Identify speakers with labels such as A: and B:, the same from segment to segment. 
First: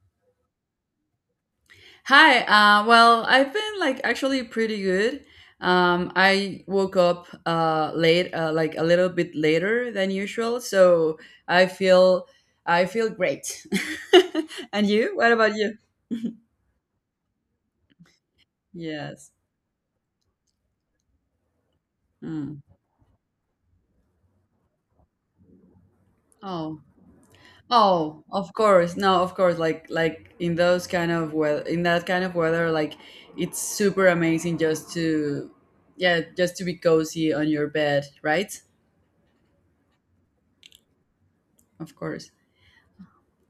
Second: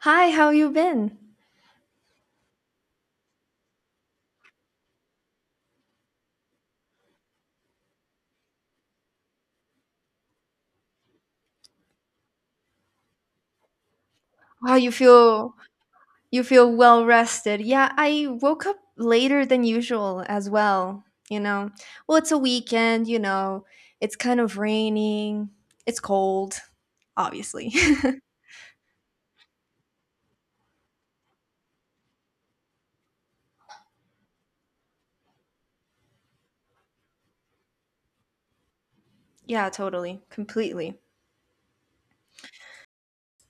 A: Hi, how you been?
B: Hi. Well, I've been like actually pretty good. I woke up late, like a little bit later than usual, so I feel I feel great.
A: Wow,
B: And
A: you
B: you? What about
A: feel
B: you?
A: you feel well rested. Yeah, I woke up
B: Yes.
A: later than usual as well, you know. Well, it's a
B: Mm.
A: weekend, you know. It's kind of raining. It's cold,
B: Oh.
A: obviously.
B: Oh, of course. No, of course. Like in that kind of weather, like it's super amazing just to, yeah, just to be cozy on your bed, right?
A: Yeah, totally. Completely.
B: Of course.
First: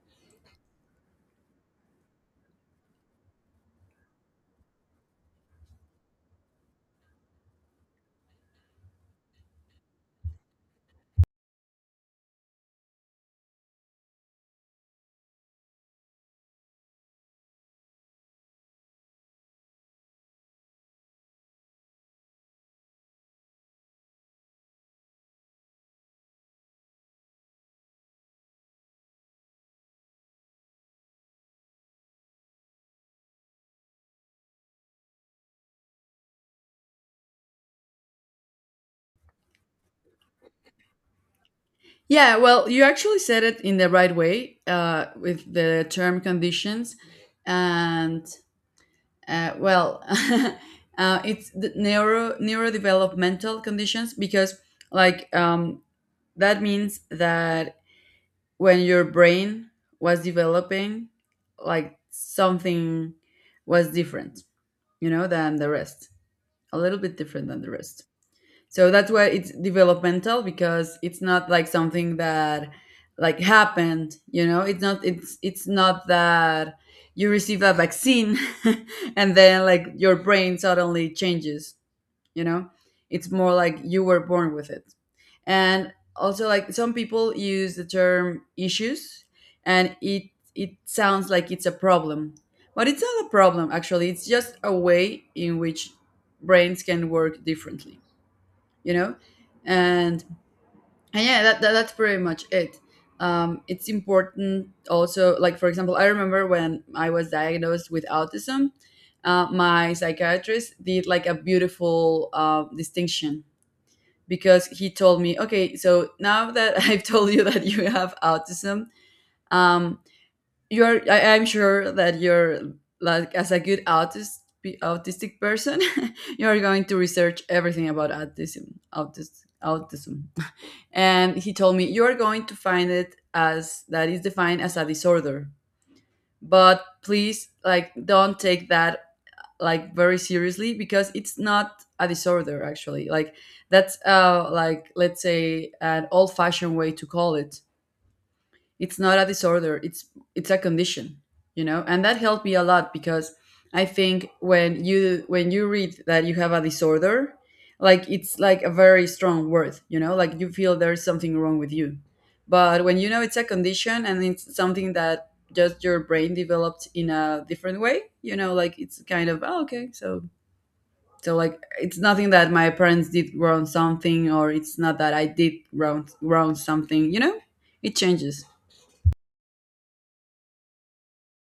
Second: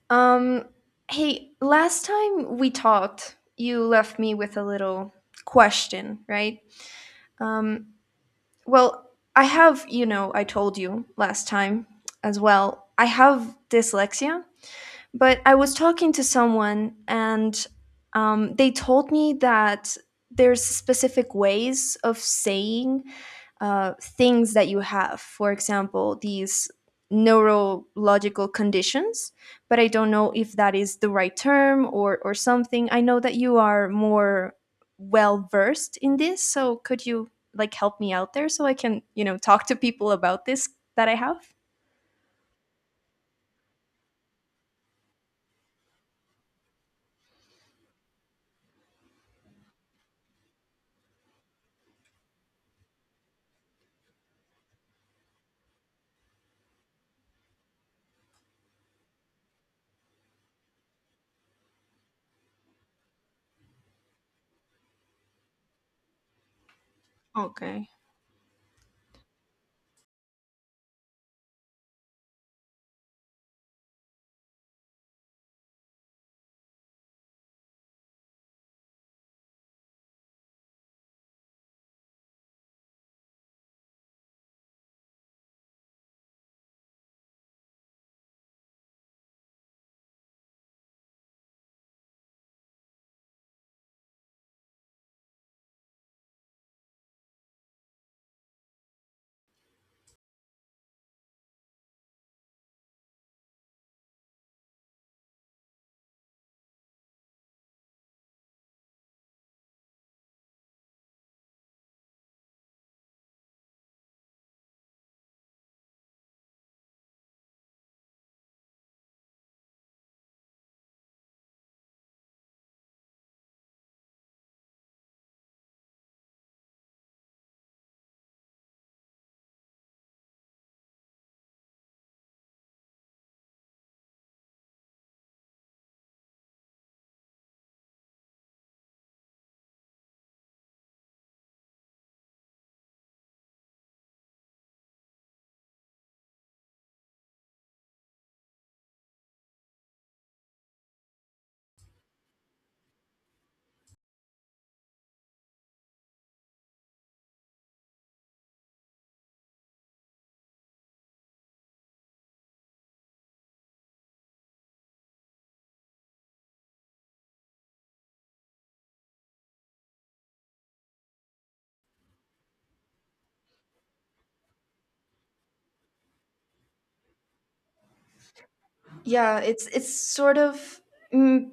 A: Um, hey, last time we talked, you left me with a little question, right? Um, well, I have, I told you last time as well. I have dyslexia. But I was talking to someone, and they told me that there's specific ways of saying things that you have. For example, these neurological conditions. But I don't know if that is the right term, or something. I know that you are more well versed in this, so could you like help me out there, so I can, talk to people about this that I have?
B: Yeah, well, you actually said it in the right way with the term conditions, and well, it's the neurodevelopmental conditions because like that means that when your brain was developing, like something was different, you know, than the rest, a little bit different than the
A: Okay.
B: rest. So that's why it's developmental, because it's not like something that like happened, you know. It's not, it's not that you receive a vaccine. And then like your brain suddenly changes, you know. It's more like you were born with it. And also like some people use the term issues, and it sounds like it's a problem, but it's not a problem actually. It's just a way in which brains can work differently, you know. And, and yeah, that that's pretty much it. It's important also, like for example, I remember when I was diagnosed with autism. My psychiatrist did like a beautiful distinction because he told me, okay, so now that I've told you that you have autism. um I'm sure that you're like, as a good autistic person, you're going to research everything about autism. And he told me, "You're going to find it as that is defined as a disorder. But please, like, don't take that like very seriously because it's not a disorder actually, like that's like, let's say, an old fashioned way to call it. It's not a disorder, it's a condition, you know." And that helped me a lot, because I think when you read that you have a disorder, like it's like a very strong word, you know, like you feel there's something wrong with you. But when you know it's a condition and it's something that just your brain developed in a different way, you know, like, it's kind of, oh, okay. So so like it's nothing that my parents did wrong something, or it's not that I did wrong something, you know. It changes.
A: Yeah, it's sort of, mm,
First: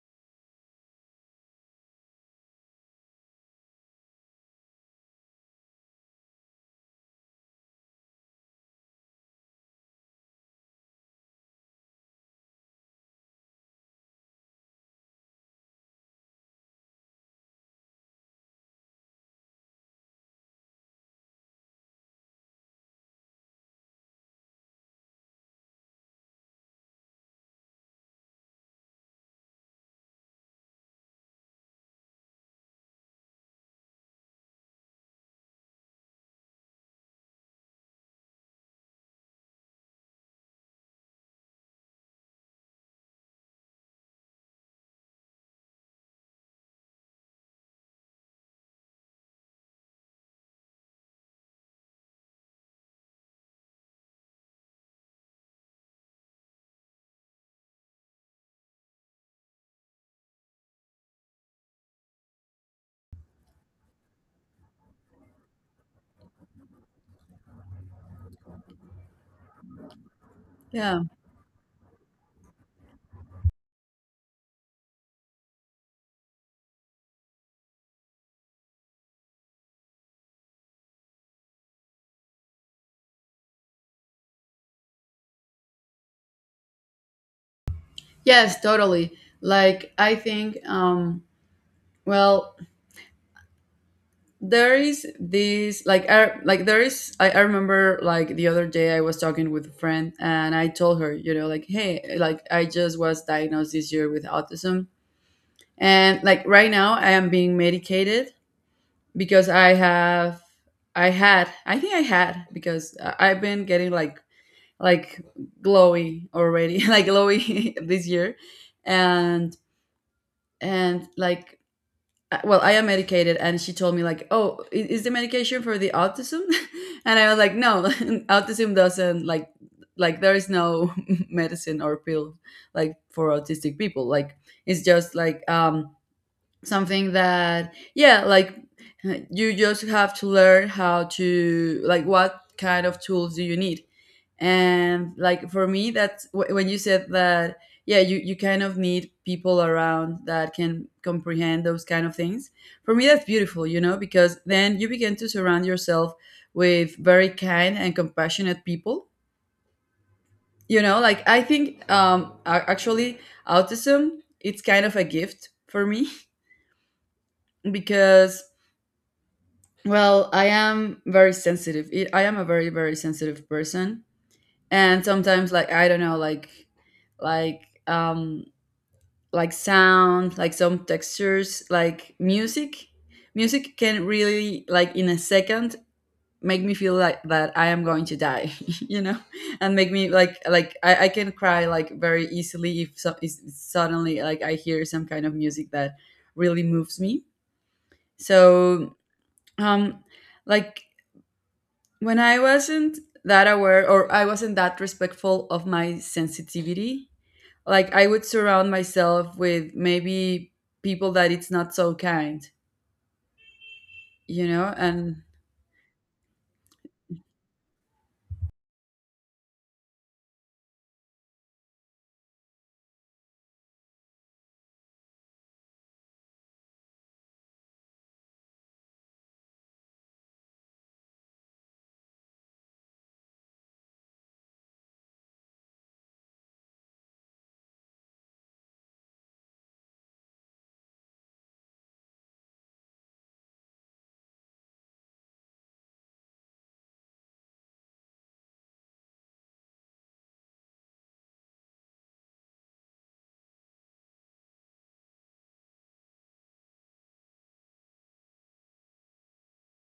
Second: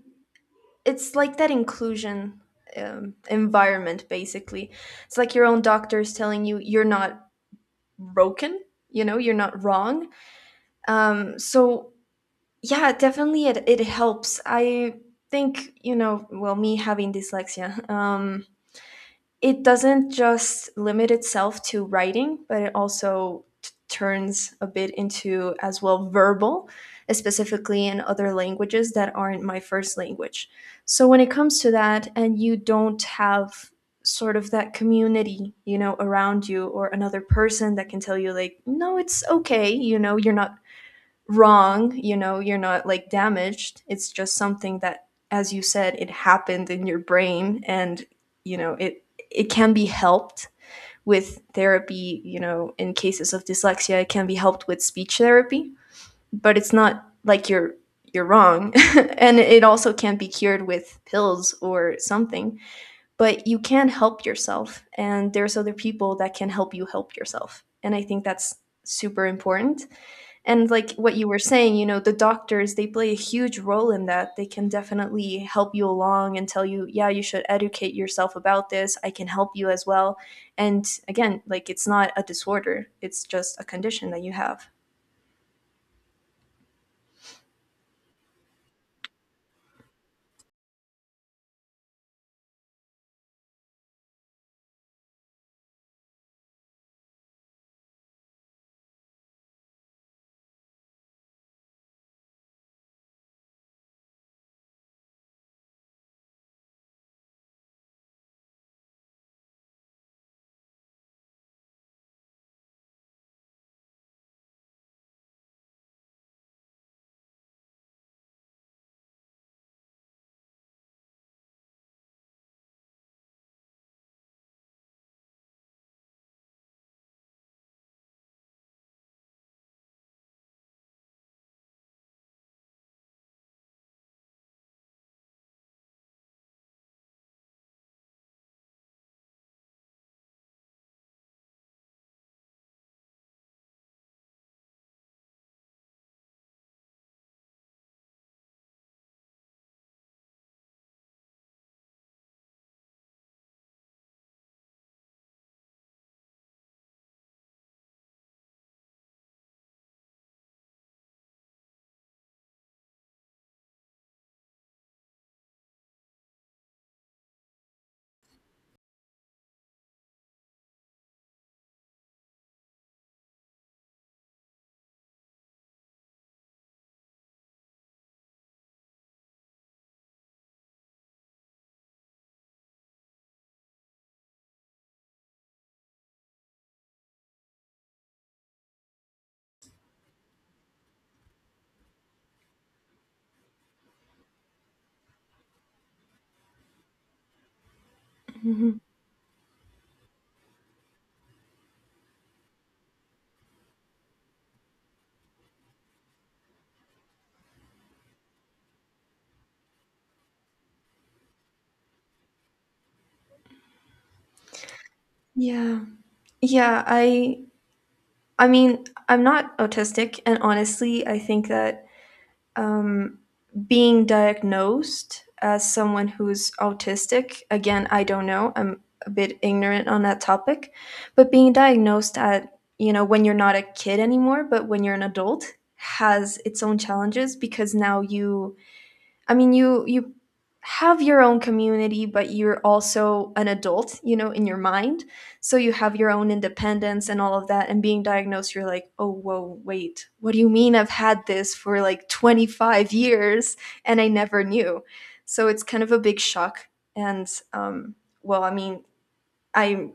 A: it's like that inclusion, environment, basically. It's like your own doctor is telling you you're not broken, you're not wrong. So yeah, definitely it helps. I think, well, me having dyslexia, it doesn't just limit itself to writing, but it also turns a bit into as well verbal, specifically in other languages that aren't my first language. So when it comes to that, and you don't have sort of that community, around you or another person that can tell you, like, no, it's okay, you're not wrong, you're not like damaged. It's just something that, as you said, it happened in your brain, and you know, it it can be helped with therapy. In cases of dyslexia, it can be helped with speech therapy, but it's not like you're wrong. And it also can't be cured with pills or something, but you can help yourself, and there's other people that can help you help yourself, and I think that's super important. And, like
B: Yeah.
A: what you were saying, the doctors, they play a huge role in that. They can definitely help you along and tell you, yeah, you should educate yourself about this, I can help you as well. And again, like, it's not a disorder, it's just a condition that you have.
B: Yes, totally. Like I think, well, there is this like like there is. I remember like the other day I was talking with a friend and I told her, you know, like, hey, like I just was diagnosed this year with autism, and like right now I am being medicated because I think I had, because I've been getting like like glowy already, like glowy this year, and and like well, I am medicated, and she told me like, oh, is the medication for the autism? And I was like, no. Autism doesn't like, there is no medicine or pill like for autistic people, like it's just like, something that, yeah, like you just have to learn how to, like, what kind of tools do you need. And like for me, that's when you said that, yeah, you kind of need people around that can comprehend those kind of things. For me that's beautiful, you know, because then you begin to surround yourself with very kind and compassionate people. You know, like I think, actually autism, it's kind of a gift for me, because, well, I am very sensitive. I am a very, very sensitive person, and sometimes like I don't know, like, like um like sound, like some textures, like music. Music can really, like, in a second make me feel like that I am going to die, you know, and make me like, like I can cry like very easily if so, is suddenly like I hear some kind of music that really moves me.
A: Mhm.
B: So, um like, when I wasn't that aware or I wasn't that respectful of my sensitivity, like I would surround myself with maybe people that it's not so kind, you know? And.
A: Yeah, yeah, I mean, I'm not autistic, and honestly, I think that, um, being diagnosed as someone who's autistic, again, I don't know, I'm a bit ignorant on that topic. But being diagnosed at, when you're not a kid anymore, but when you're an adult, has its own challenges. Because now you, I mean, you have your own community, but you're also an adult, in your mind. So you have your own independence and all of that. And being diagnosed, you're like, oh, whoa, wait, what do you mean I've had this for like 25 years and I never knew? So it's kind of a big shock. And, well, I mean, I'm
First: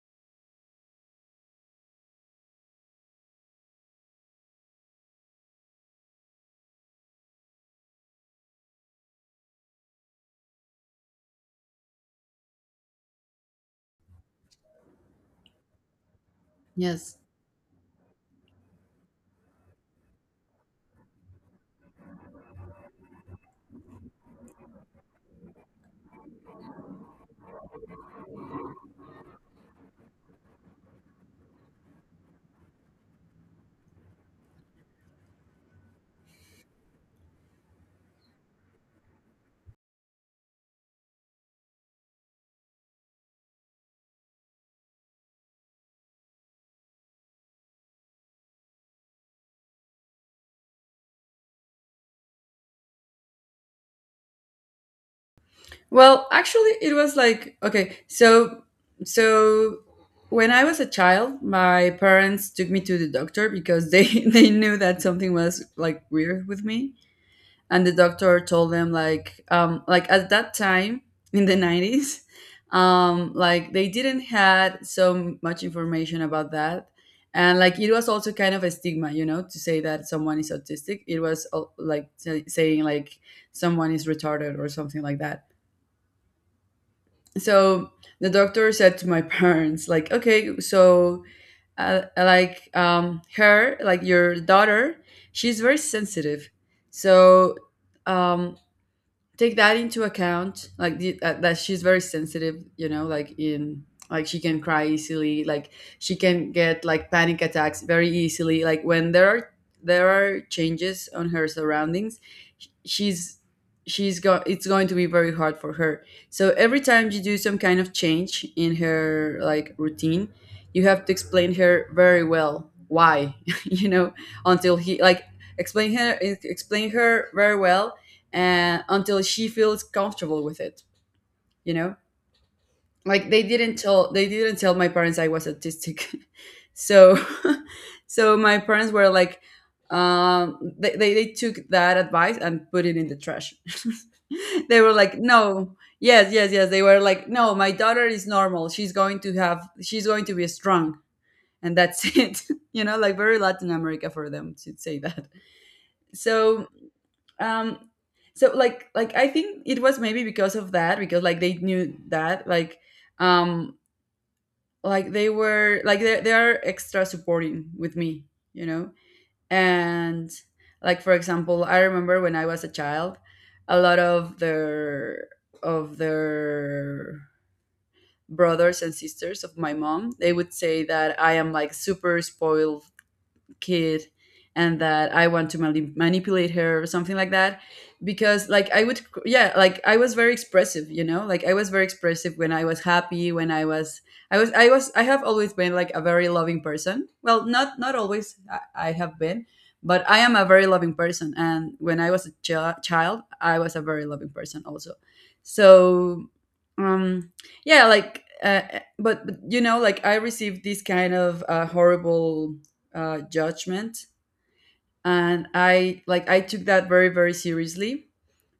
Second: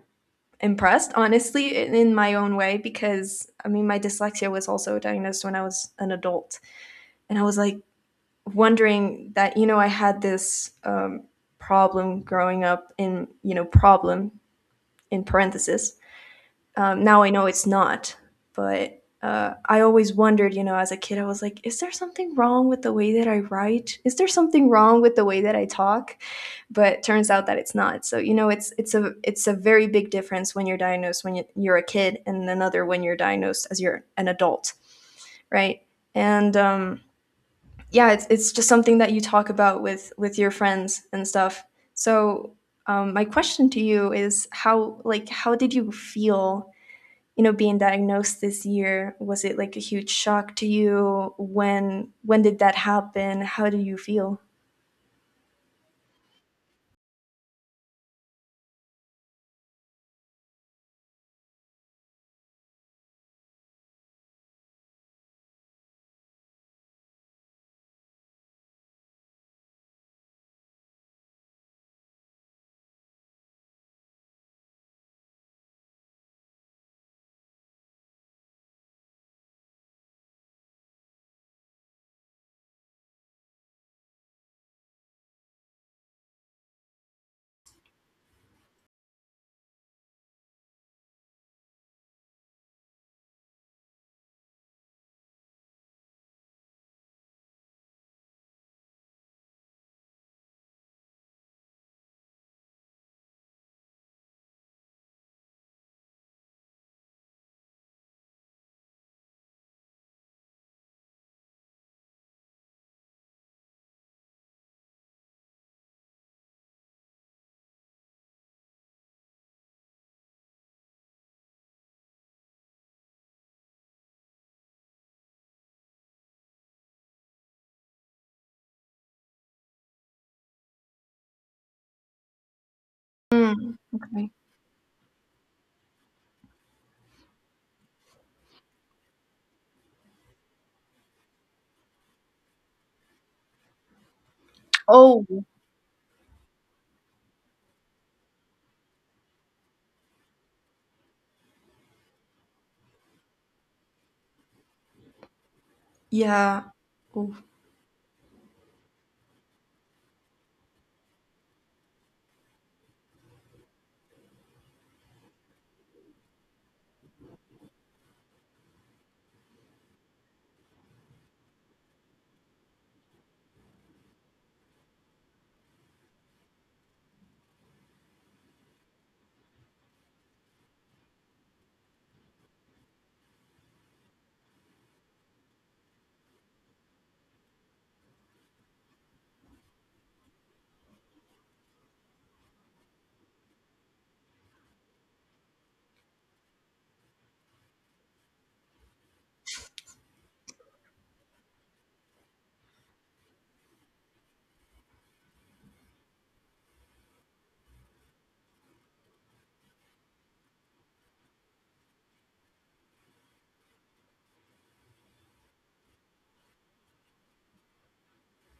A: impressed, honestly, in my own way, because I mean, my dyslexia was also diagnosed when I was an adult. And I was like, wondering that, I had this, problem growing up, in, problem in parentheses. Um,
B: Yes.
A: now I know it's not, but I always wondered, as a kid, I was like, is there something wrong with the way that I write? Is there something wrong with the way that I talk? But turns out that it's not. So, it's a very big difference when you're diagnosed when you- are a kid, and another when you're diagnosed as you're an adult, right? And, yeah, it's just something that you talk about with your friends and stuff. So, my question to you is, how, like, how did you feel, being diagnosed this year? Was it like a huge shock to you? When did that happen? How do you feel?
B: Well, actually it was like, okay, so when I was a child, my parents took me to the doctor because they they knew that something was like weird with me. And the doctor told them, like, like, at that time in the 90s, like they didn't had so much information about that. And like it was also kind of a stigma, you know, to say that someone is autistic. It was, like, saying like someone is retarded or something like that. So the doctor said to my parents, like, okay, so, like her like your daughter, she's very sensitive. So, um take that into account, like that she's very sensitive, you know, like in, like she can cry easily, like she can get like panic attacks very easily, like when there are changes on her surroundings. Sh- she's go It's going to be very hard for her. So every time you do some kind of change in her, like, routine, you have to explain her very well why, you know, until he, like, explain her very well, and until she feels comfortable with it, you know. Like they
A: Mm,
B: didn't tell they
A: okay.
B: didn't tell my parents I was autistic. So. So my parents were like, they took that advice and put it in the trash. They were like,
A: Oh,
B: no, yes, yes, yes. They were like, no, my daughter is normal, she's going to be strong. And that's it, you know, like very Latin America for them to say that. So,
A: yeah. Oh,
B: um so like, I think it was maybe because of that, because like they knew that, like, um like they were like they are extra supporting with me, you know. And like for example, I remember when I was a child, a lot of their brothers and sisters of my mom, they would say that I am like super spoiled kid, and that I want to manipulate her or something like that. Because, like, I would, yeah, like I was very expressive, you know, like I was very expressive when I was happy, when I was, I have always been like a very loving person. Well, not always, I have been, but I am a very loving person. And when I was a child, I was a very loving person also. So, um, yeah, like, you know, like I received this kind of horrible judgment, and I, like, I took that very, very seriously.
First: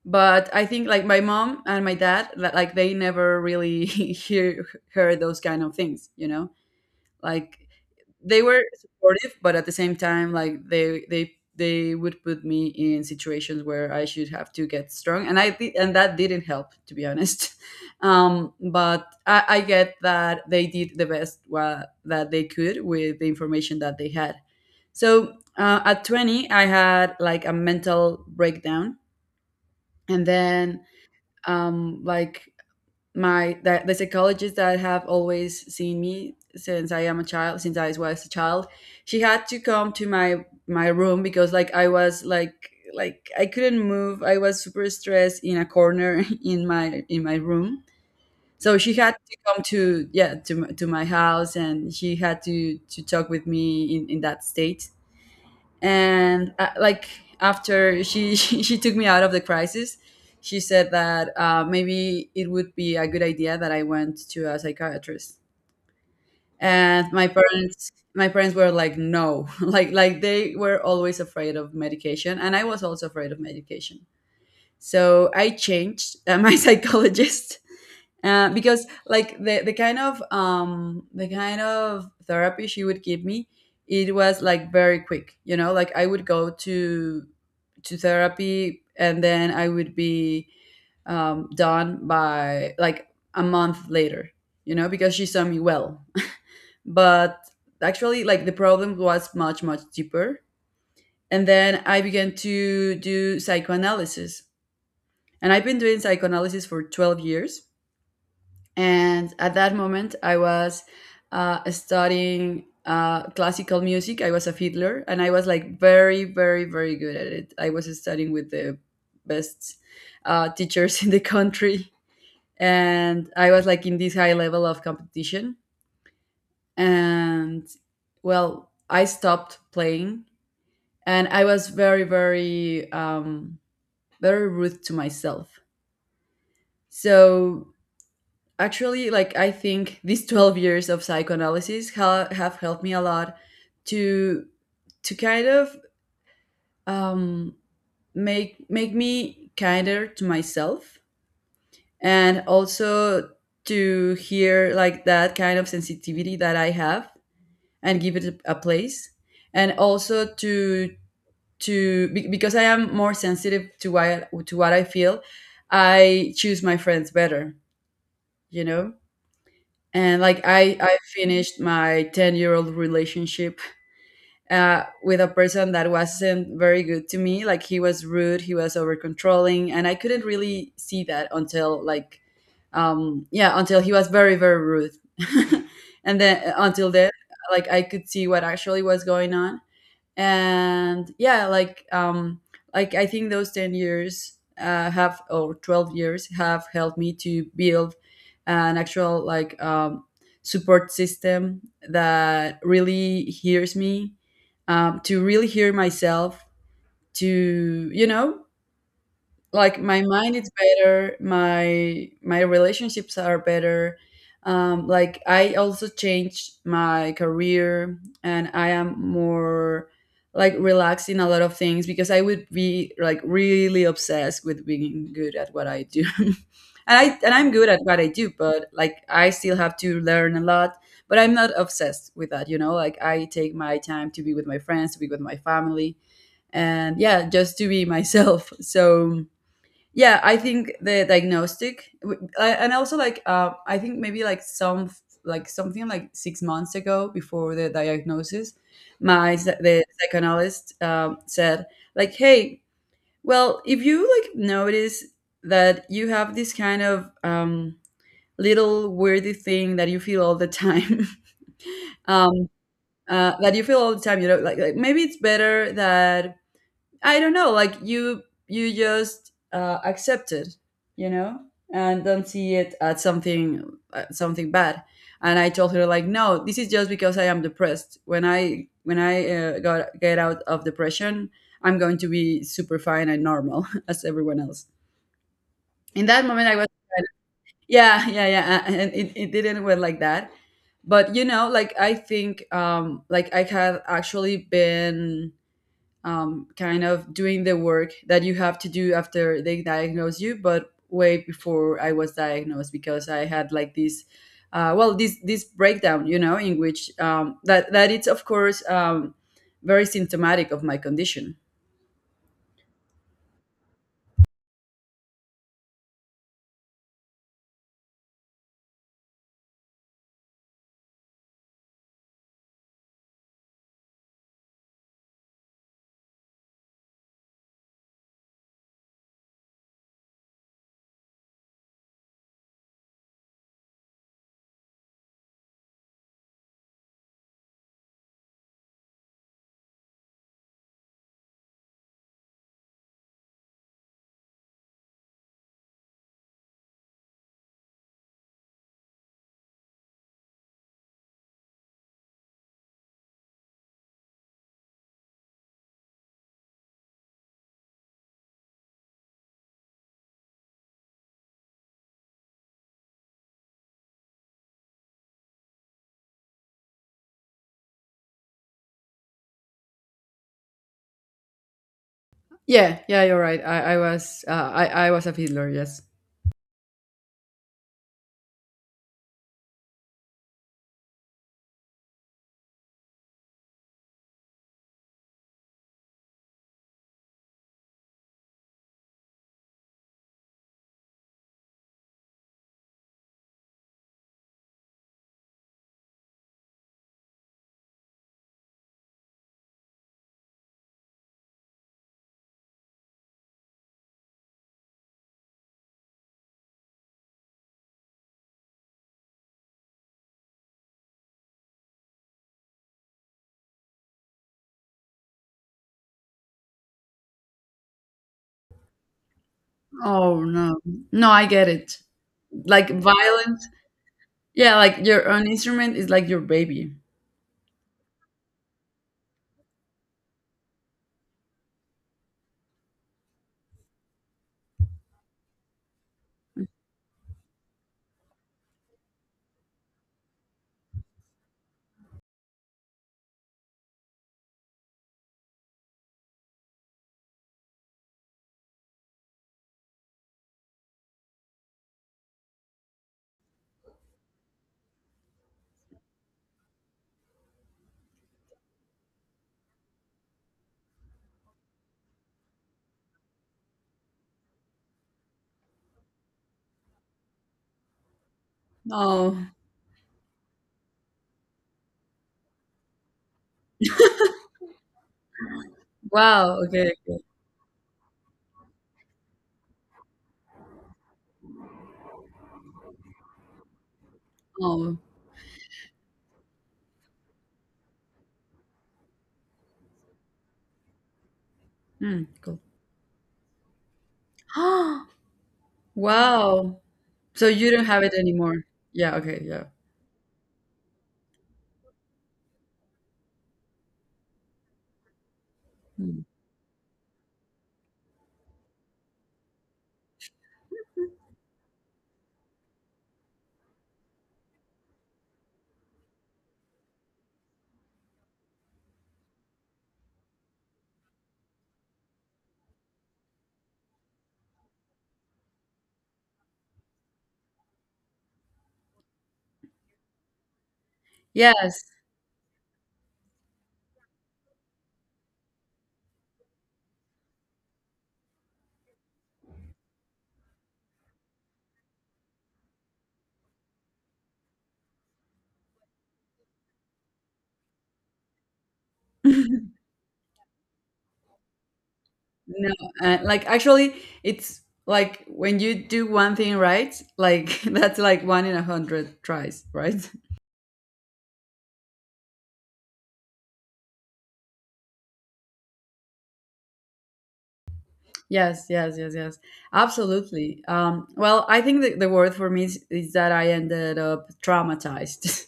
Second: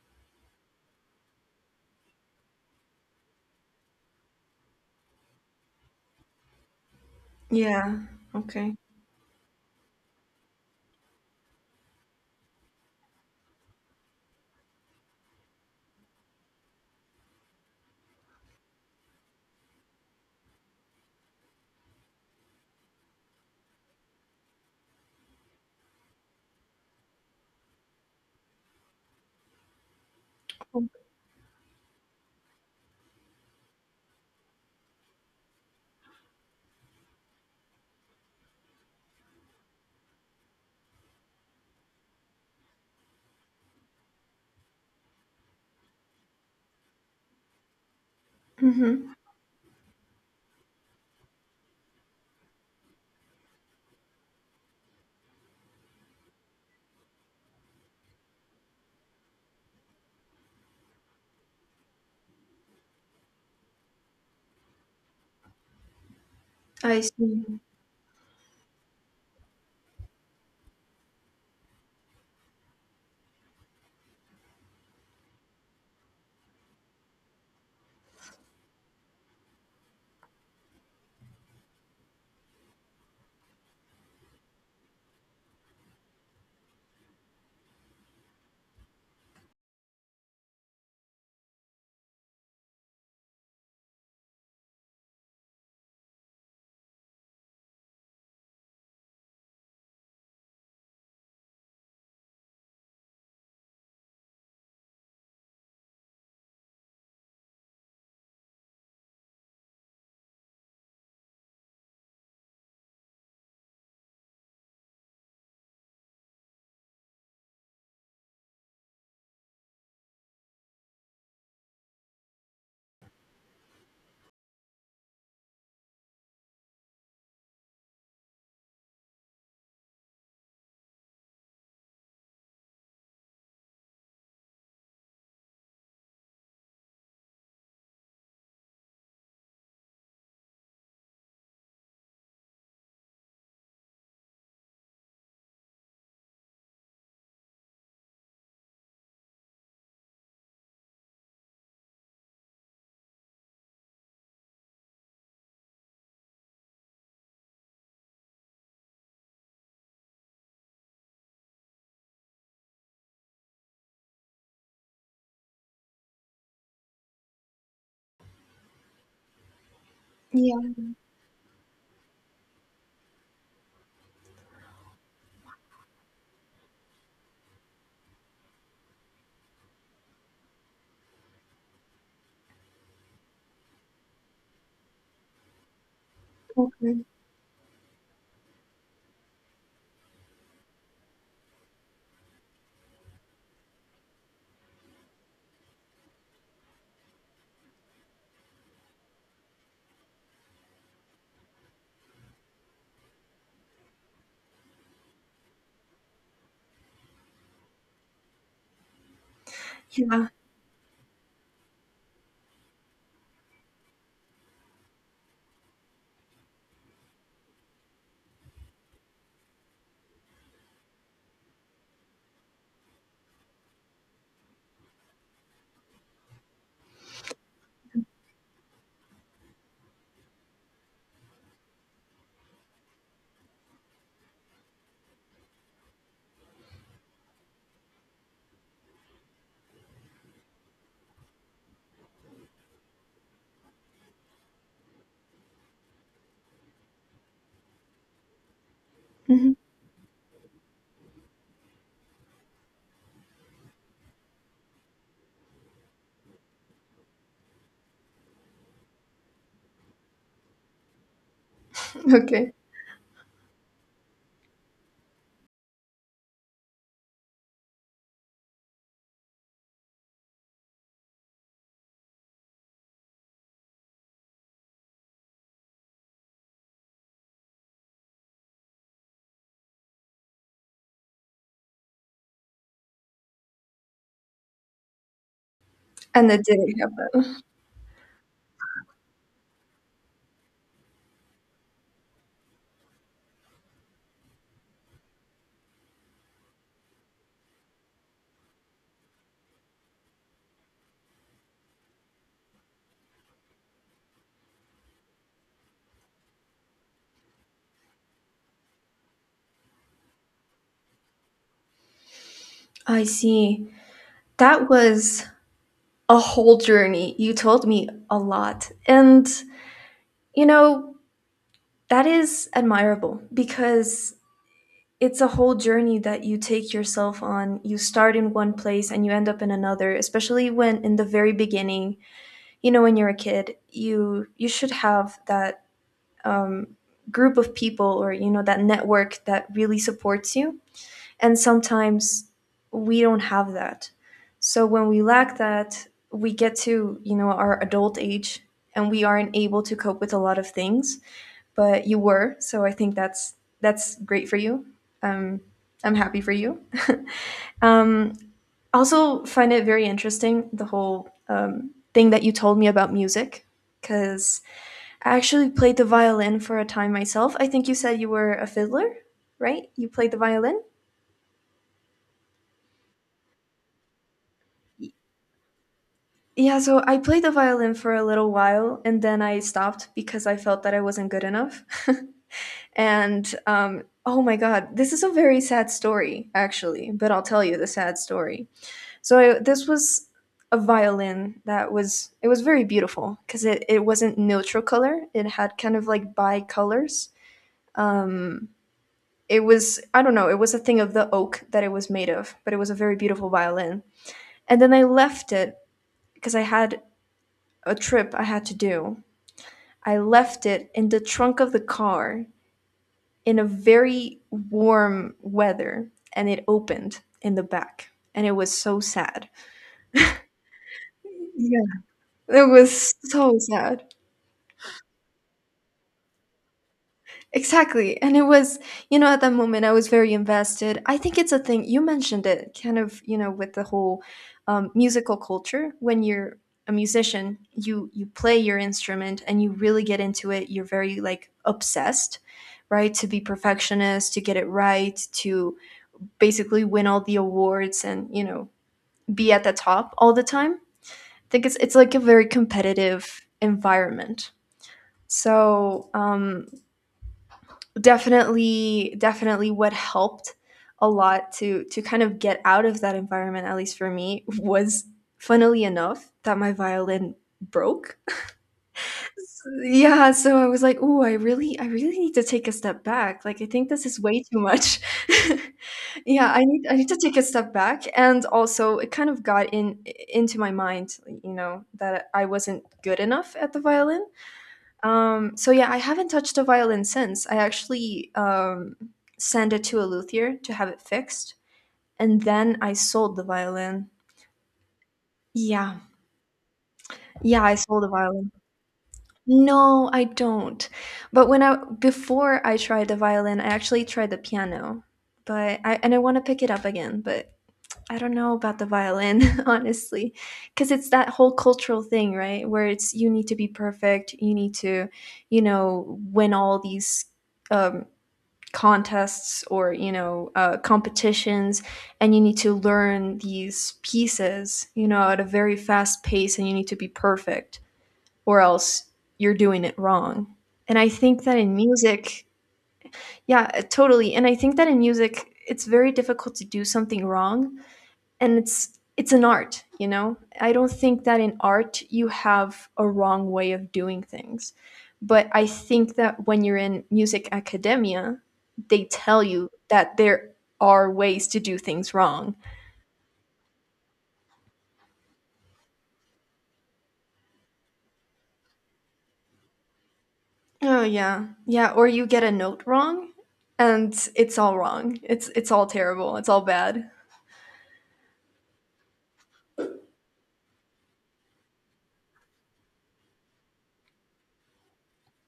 B: But I think like my mom and my dad, like they never really heard those kind of things, you know. Like
A: yeah.
B: they were
A: Okay.
B: supportive, but at the same time, like they would put me in situations where I should have to get strong, and that didn't help, to be honest. But I get that they did the best that they could with the information that they had. So at 20, I had like a mental breakdown, and then like, my the psychologist that have always seen me since I am a child, since I was a child, she had to come to my room because like I was like, I couldn't move. I was super stressed in a corner in my room. So she had
A: Mm-hmm.
B: to come to, yeah, to to my house, and she had to talk with me in that state. And like after she took me out of the crisis. She said that maybe it would be a good idea that I went to a psychiatrist.
A: I
B: And my
A: see.
B: parents my parents were like no, like they were always afraid of medication, and I was also afraid of medication. So I changed my psychologist, because like the kind of the kind of therapy she would give me, it was like very quick, you know, like I would go to therapy and then I would be done by like a month later, you know, because she saw me well. But actually, like the problem was much deeper. And then I began to do psychoanalysis, and I've been doing psychoanalysis for 12 years. And at that moment I was studying classical music. I was a fiddler, and I was like very good at it. I was studying with the best teachers in the country, and I was like in this high level of competition. And well, I stopped playing, and I was very very rude to myself. So actually, like I think these 12 years of psychoanalysis have helped me a lot to to kind of um make me kinder to myself. And also to hear like that kind of sensitivity that I have, and give it a place. And also to because I am more sensitive to what I feel, I choose my friends better, you know. And like
A: Yeah.
B: I finished my 10-year-old relationship with a person that wasn't very good to me. Like he was rude, he was over controlling, and I couldn't really see that until like yeah, until he was very rude. And then
A: Oh,
B: until then, like I could see what actually was going on. And yeah, like I think those 10 years have or 12 years have helped me to build an actual like support system that really hears me. To really hear myself. To you know, like my
A: yeah.
B: mind is better, my relationships are better. Like I also changed my career, and I am more like relaxed in a lot of things, because I would be like really obsessed with being good at what I do. And I'm good at what I do, but like I still have to learn a lot, but I'm not obsessed with that, you know. Like I take my time to be with my friends, to be with my family, and yeah, just to be myself. So yeah, I think the and also like I think maybe like some like something like 6 months ago, before the diagnosis, my
A: hmm
B: the psychoanalyst said like hey, well, if you like notice that you have this kind of little weirdy thing that you feel all the time, um,
A: Okay.
B: that you feel all the time, you know, like maybe it's better that I don't know, like you just accept it, you know, and don't see it as something something bad. And I told her like, no, this is just because I am depressed. When I got get out of depression, I'm going to be super fine and normal as everyone else. In that
A: And it
B: moment, I was like,
A: didn't happen.
B: and it didn't went like that. But you know, like I think like I had actually been kind of doing the work that you have to do after they diagnose you, but way before I was diagnosed, because I had like this, well, this breakdown, you know, in which that it's of course very symptomatic of my condition.
A: I see. That was a whole journey. You told me a lot. And, you know, that is admirable because it's a whole journey that you take yourself on. You start in one place and you end up in another, especially when in the very beginning, when you're a kid, you should have that, um, group of people, or, that network that really supports you. And sometimes we don't have that. So when we lack that, we get to, our adult age, and we aren't able to cope with a lot of things, but you were. So I think that's great for you. Um I'm happy for you. um also find it very interesting, the whole thing that you told me about music, cuz I actually played the violin for a time myself. I think you said you were a fiddler, right? You played the violin?
B: Yeah, yeah, you're right. I was a fiddler. Yes.
A: Yeah, so I played the violin for a little while, and then I stopped because I felt that I wasn't good enough. And, oh my God, this is a very sad story, actually, but I'll tell you the sad story. So, this was a violin that was, it was very beautiful, because it wasn't neutral color, it had kind of like bi colors. Um, it was, I don't know, it was a thing of the oak that it was made of, but it was a very beautiful violin. And then I left it because I had a trip I had to do. I left it in the trunk of the car, in a very warm weather, and it opened in the back, and it was so sad.
B: Oh no, no, I get it.
A: Yeah. It
B: Like
A: was so
B: violent.
A: sad.
B: Yeah, like your own instrument is like your baby.
A: Exactly. And it was, at that moment I was very invested. I think it's a thing, you mentioned it kind of, with the whole musical culture. When you're a musician, you play your instrument, and you really get into it. You're very like obsessed, right? To be perfectionist, to get it right, to basically win all the awards, and, be at the top all the time. I think it's like a very competitive environment. So, definitely, definitely, what helped a lot to kind of get out of that environment, at least for me, was, funnily enough, that my violin broke.
B: Oh
A: Yeah, so I was like, "Oh, I really need to take a step back. Like, I think this is way too much." Yeah,
B: wow.
A: I need
B: Okay.
A: I need to
B: Okay.
A: take a step back. And also, it kind of got in into my mind, that I wasn't good enough at the violin.
B: Oh.
A: So yeah, I haven't touched a violin since. I actually, sent it to a luthier to have it fixed,
B: Hmm,
A: and
B: cool.
A: then I sold the violin. Yeah.
B: Wow. So
A: Yeah,
B: you
A: I
B: don't have
A: sold the
B: it
A: violin.
B: anymore. Yeah, okay, yeah.
A: No, I don't. But when I before I tried the violin, I actually tried the piano. But I
B: Mm.
A: want to pick it up again, but I don't know about the violin, honestly, because it's that whole cultural thing, right? Where it's, you need to be perfect, you need to, win all these, um, contests, or, competitions, and you need to learn these pieces, at a very fast pace, and you need to be perfect, or else you're doing it wrong. And I think that in
B: Yes.
A: music, yeah, totally. And I think that in music, it's very difficult to do something wrong, and it's an art, you know? I don't think that in art you have a wrong way of doing things. But I think that when you're in music academia, they tell you that there are ways to do things wrong.
B: No, like actually it's like when you do one thing right, like that's like 1 in 100 tries, right?
A: Oh, yeah. Yeah, or you get a note wrong, and it's all wrong. It's all terrible. It's all bad.
B: Yes, yes, yes, yes. Absolutely. Well, I think the word for me is that I ended up traumatized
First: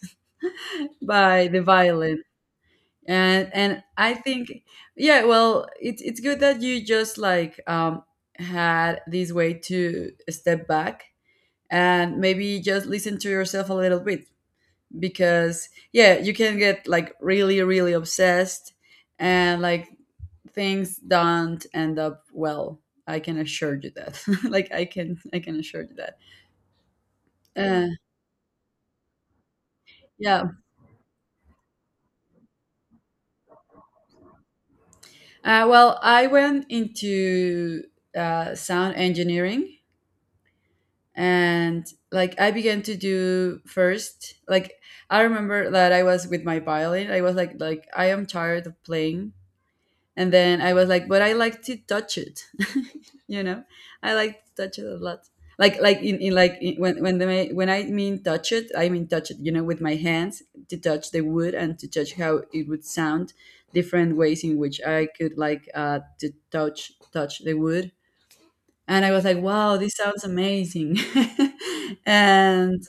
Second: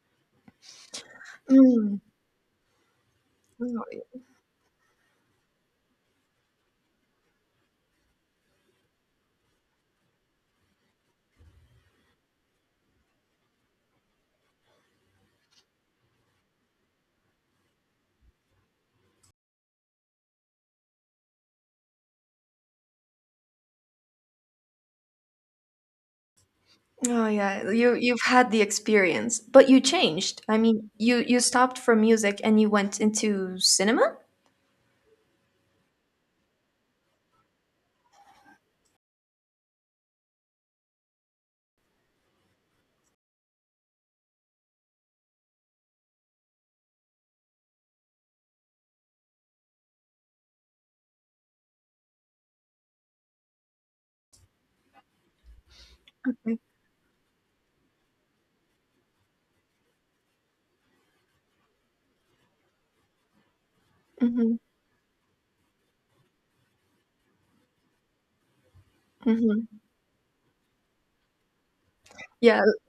B: by the
A: Mm.
B: violence. and and
A: Oh,
B: i think yeah, well, it's good that you just like had this way to step back and maybe just listen to yourself a little bit. Because yeah, you can get like really obsessed, and like things don't end up well, I can assure you that. Like I can assure you that.
A: oh, yeah,
B: uh,
A: you've had the experience, but you
B: yeah.
A: changed. I mean, you stopped from music and you went into cinema.
B: Well, I went into sound engineering. And like I began to do first like, I remember that I was with my violin. I was like I am tired of playing, and then I was like but I like to touch it. You know, I like to touch it a lot. Like in like in, when the, when I mean touch it, I mean touch it, you know, with my hands. To touch the wood, and to touch how it would sound different ways
A: Mm-hmm.
B: in which I could like to touch the wood. And I was like, wow,
A: Mm-hmm.
B: this sounds amazing.
A: Yeah,
B: And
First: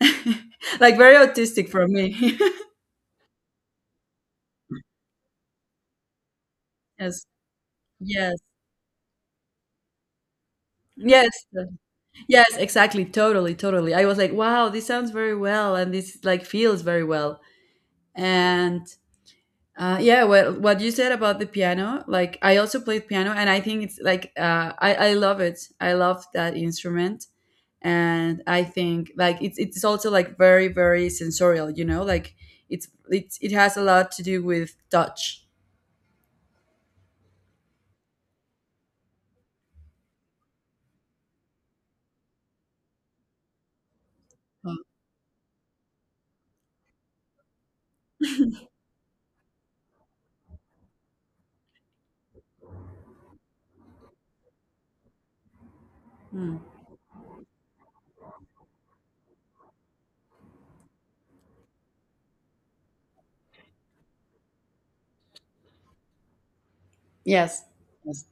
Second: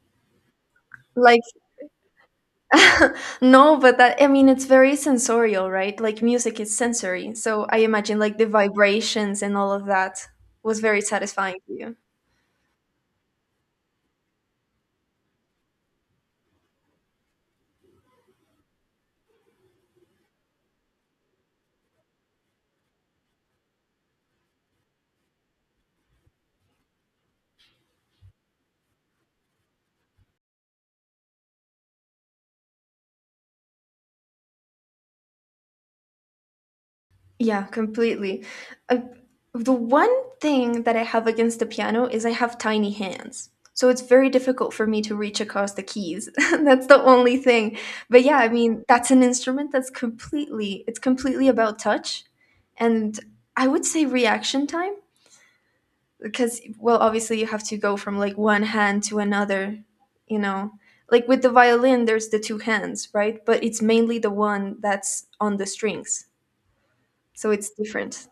B: like very
A: like,
B: autistic for me.
A: no, but that, I mean, it's very sensorial, right? Like music is
B: Yes.
A: sensory, so I imagine like
B: Yes.
A: the vibrations, and all of that was very
B: Yes.
A: satisfying to you.
B: Yes, exactly. Totally, totally. I was like, wow, this sounds very well, and this like feels very well. And yeah, well, what you said about the piano, like I also played piano, and I think it's like I love it. I love that instrument. And I think like it's also like very sensorial, you know, like it has a lot to do with touch.
A: Yeah, completely. Uh, the one thing that I have against the piano is I have tiny hands. So it's very difficult
B: Mm.
A: for me to reach across the keys. That's the only thing. But yeah, I mean, that's an instrument that's completely about touch, and I would say reaction time,
B: Hmm.
A: because, well, obviously, you have to go from like one hand to another, you know. Like, with the violin there's the two hands, right? But it's mainly the one that's on the strings. So
B: Yes.
A: it's
B: Yes.
A: different.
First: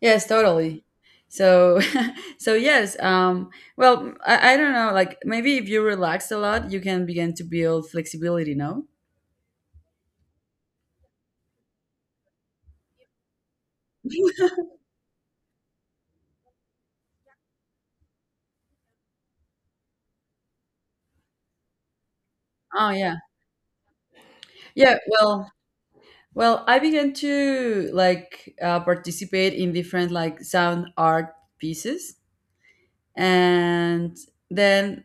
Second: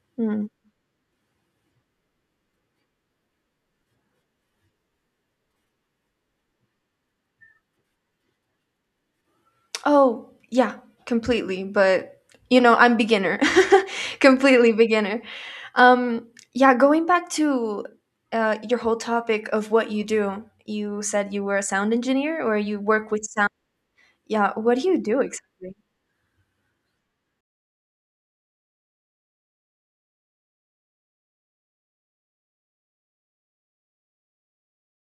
B: Yes,
A: Mm.
B: totally. So, so yes. Well, I don't know. Like maybe if you relax a lot, you can begin to build flexibility. No.
A: Oh, yeah, completely. But, I'm beginner, completely beginner. Um, yeah, going back to, your whole topic of what you do. You said you were a sound engineer, or you
B: Oh
A: work
B: yeah,
A: with sound. Yeah, what do
B: yeah.
A: you do
B: Well,
A: exactly?
B: well, I began to like participate in different like sound art pieces. And then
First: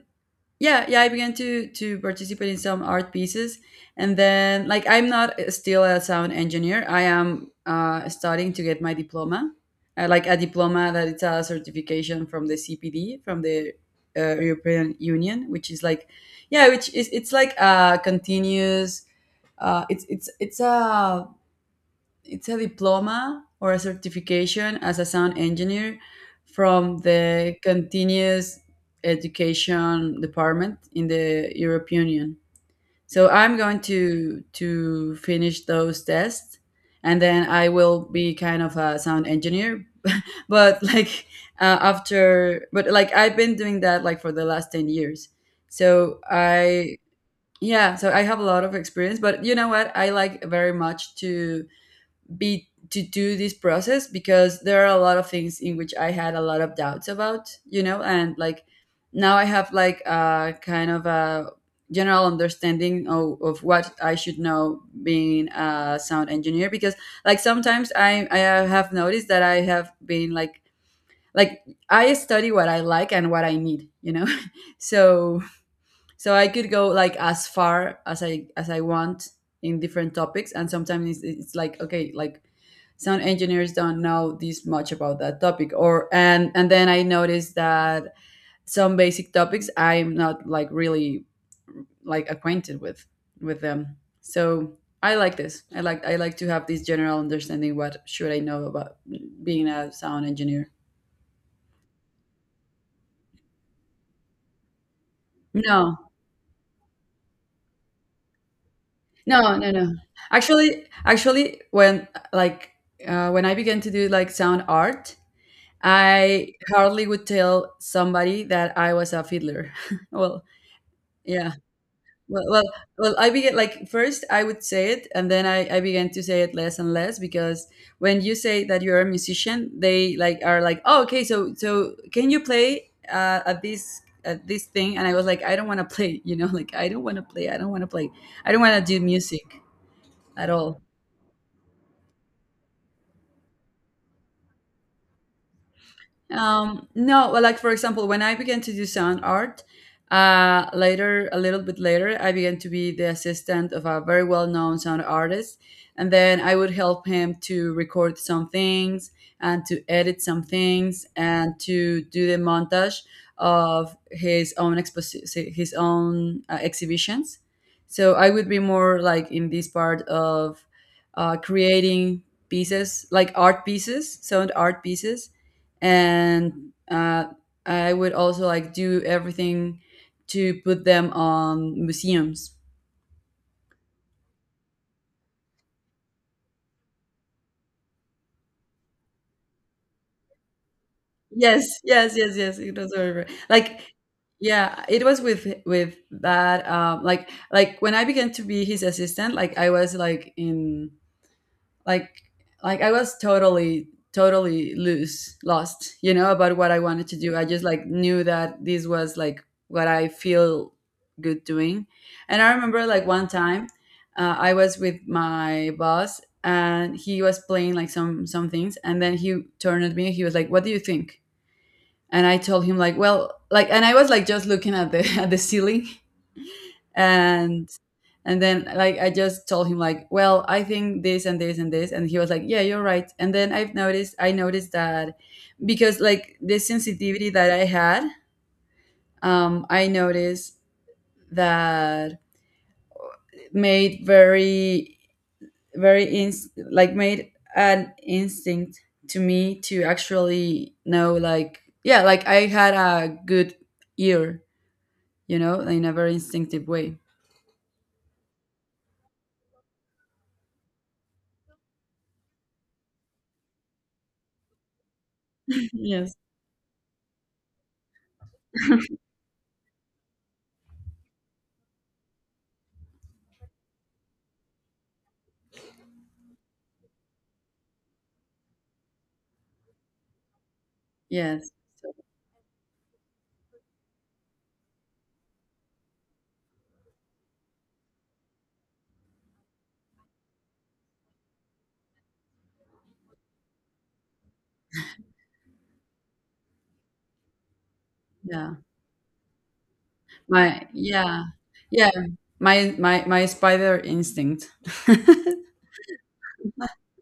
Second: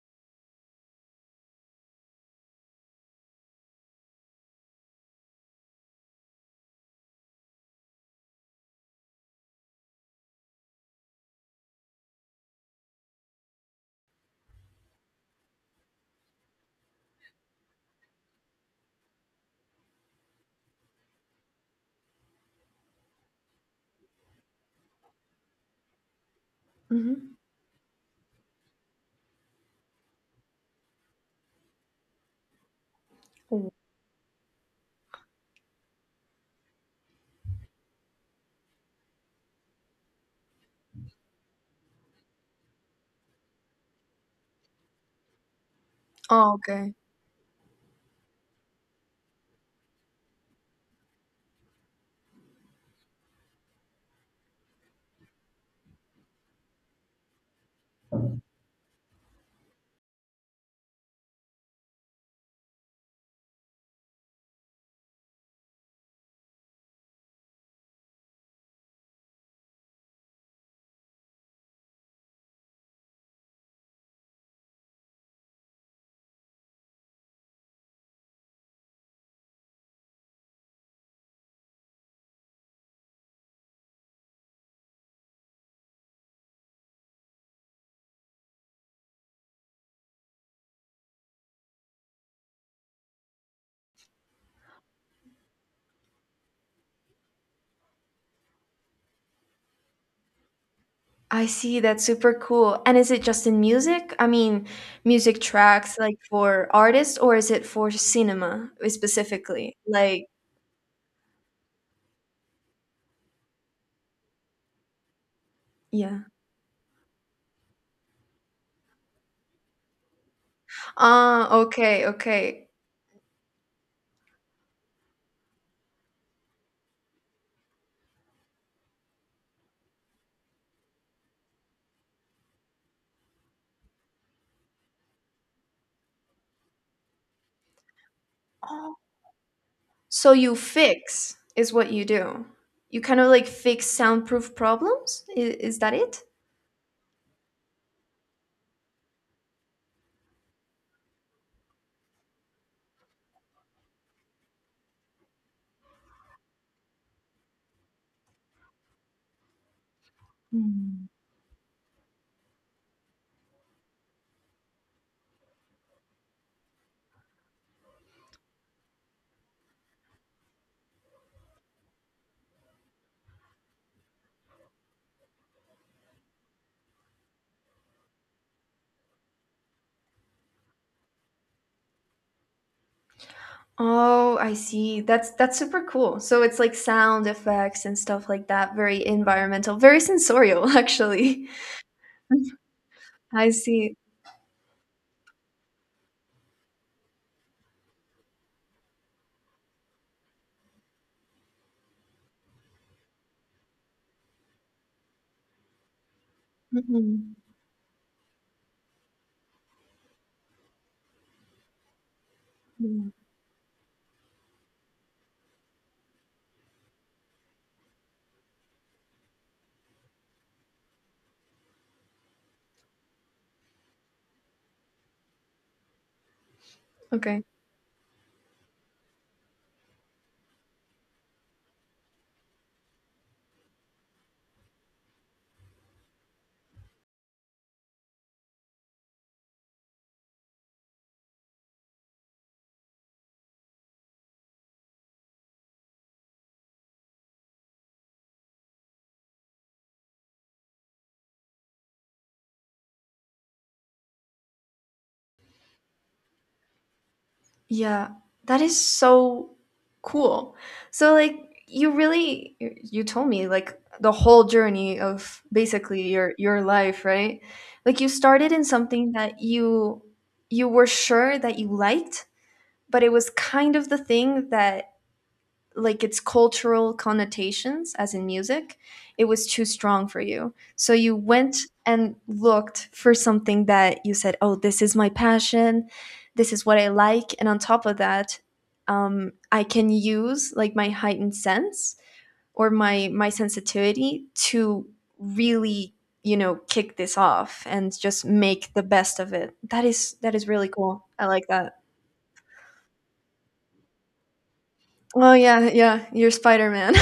B: yeah, yeah, I began to participate in some art pieces. And then like I'm not still a sound engineer. I am starting to get my diploma, like a diploma that it's a certification from the CPD, from the European Union, which is like yeah, which is it's like a continuous. It's a it's a diploma or a certification as a sound engineer from
A: Mm-hmm.
B: the continuous education department in the European Union. So I'm going to finish those tests, and then I will be kind of a sound engineer. But like after, but like I've been doing that like for the last 10 years. So
A: Oh, okay.
B: I yeah, so I have a lot of experience. But you know what? I like very much to be to do this process, because there are a lot of things in which I had a lot of doubts about, you know. And like now I have like a kind of a general understanding of what I should know being a sound engineer. Because like sometimes I have noticed that I have been like I study what I like and what I need, you know. So so I could go like as far as I want in different topics. And sometimes it's like okay, like sound engineers don't know this much about that topic, or and then I noticed that some basic topics I'm not like really like acquainted with them. So I like this, I like to have this general understanding: what should I know about being a sound engineer?
A: I see. That's super cool. And is it just in music? I mean, music tracks
B: No.
A: like for artists, or is it for cinema
B: No, no,
A: specifically?
B: no.
A: Like,
B: Actually, actually, when like when I began to do like sound art,
A: yeah.
B: I hardly would tell somebody that I was a fiddler. Well,
A: Ah,
B: yeah.
A: okay,
B: Well, well,
A: okay.
B: well, I began like first I would say it, and then I began to say it less and less, because when you say that you're a musician, they like are like, oh, okay, so so can you play at this thing? And I was like, I don't want to play, you know, like I don't want to play, I don't want to play, I don't want to do music
A: So
B: at
A: you
B: all.
A: fix is what you do. You kind of like fix soundproof problems. Is that it?
B: No, well, like for example, when I began to do sound art, later, a little bit later, I began to be the assistant of a very well-known sound artist. And then I would help him to record some things, and to edit some things,
A: Hmm.
B: and to do the montage of his own exhibitions. So I would be more like in this part of creating pieces, like art pieces, sound art pieces. And I would also like do everything to put them on museums.
A: Oh, I see. That's super cool. So it's like sound effects and stuff like that, very environmental, very sensorial, actually.
B: Yes, yes, yes, yes. It was
A: I
B: like
A: see.
B: yeah, it was with that like when I began to be his assistant, like I was like in like like I was totally loose lost, you know, about what I wanted to do.
A: Mhm.
B: I just like knew that this was like what I feel good doing. And I remember like
A: Mm.
B: one time I was with my boss and he was playing like some things, and then he turned at me, he was like what do you think. And I told him like, well, like, and I was like just looking at the at the ceiling.
A: Okay.
B: and and then like I just told him like, well, I think this and this and this, and he was like, yeah, you're right. And then I noticed that because like the sensitivity that I had, I noticed that made like made an instinct to me to actually know like yeah, like I had a good ear, you know, in a very instinctive way.
A: Yeah, that is so cool. So, like, you really, you told me like the whole journey of basically
B: Yes.
A: your life, right? Like, you started in something that you were sure that you liked, but it was kind of the thing that, like, its cultural connotations, as in music, it was too strong for you, so you
B: Yes.
A: went and looked for something that you said, oh, this is my passion, this is what I like. And on top of that, I can use like my heightened sense, or my sensitivity to really, kick this off, and just
B: Yeah.
A: make the best of it. That is
B: My
A: really cool,
B: yeah.
A: I like that.
B: Yeah. My spider instinct.
A: Oh, yeah, yeah, you're Spider-Man.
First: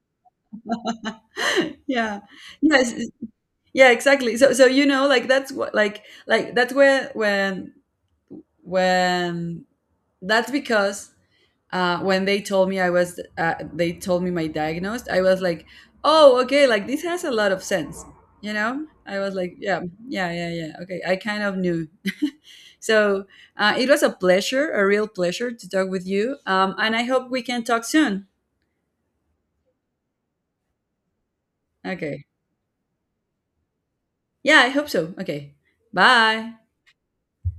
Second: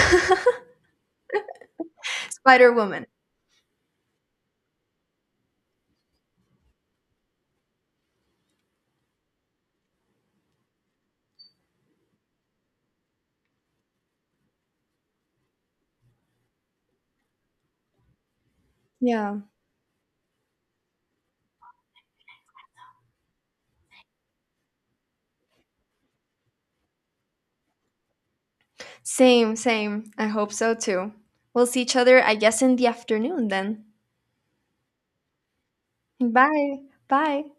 B: Yeah. Yes.
A: Spider-Woman.
B: Yeah, exactly. So so you know like that's what that's where when that's because when they told me I was, they told me my diagnosis, I was like, oh, okay, like this has a lot of sense, you know? I was
A: Yeah.
B: like, yeah, okay. I kind of knew. So it was a pleasure, a real pleasure to talk with you. And I hope we can talk soon.
A: Same, same. I hope so too. We'll see each other,
B: Okay.
A: I guess, in the afternoon then.
B: Yeah, I hope so. Okay. Bye.
A: Bye. Bye.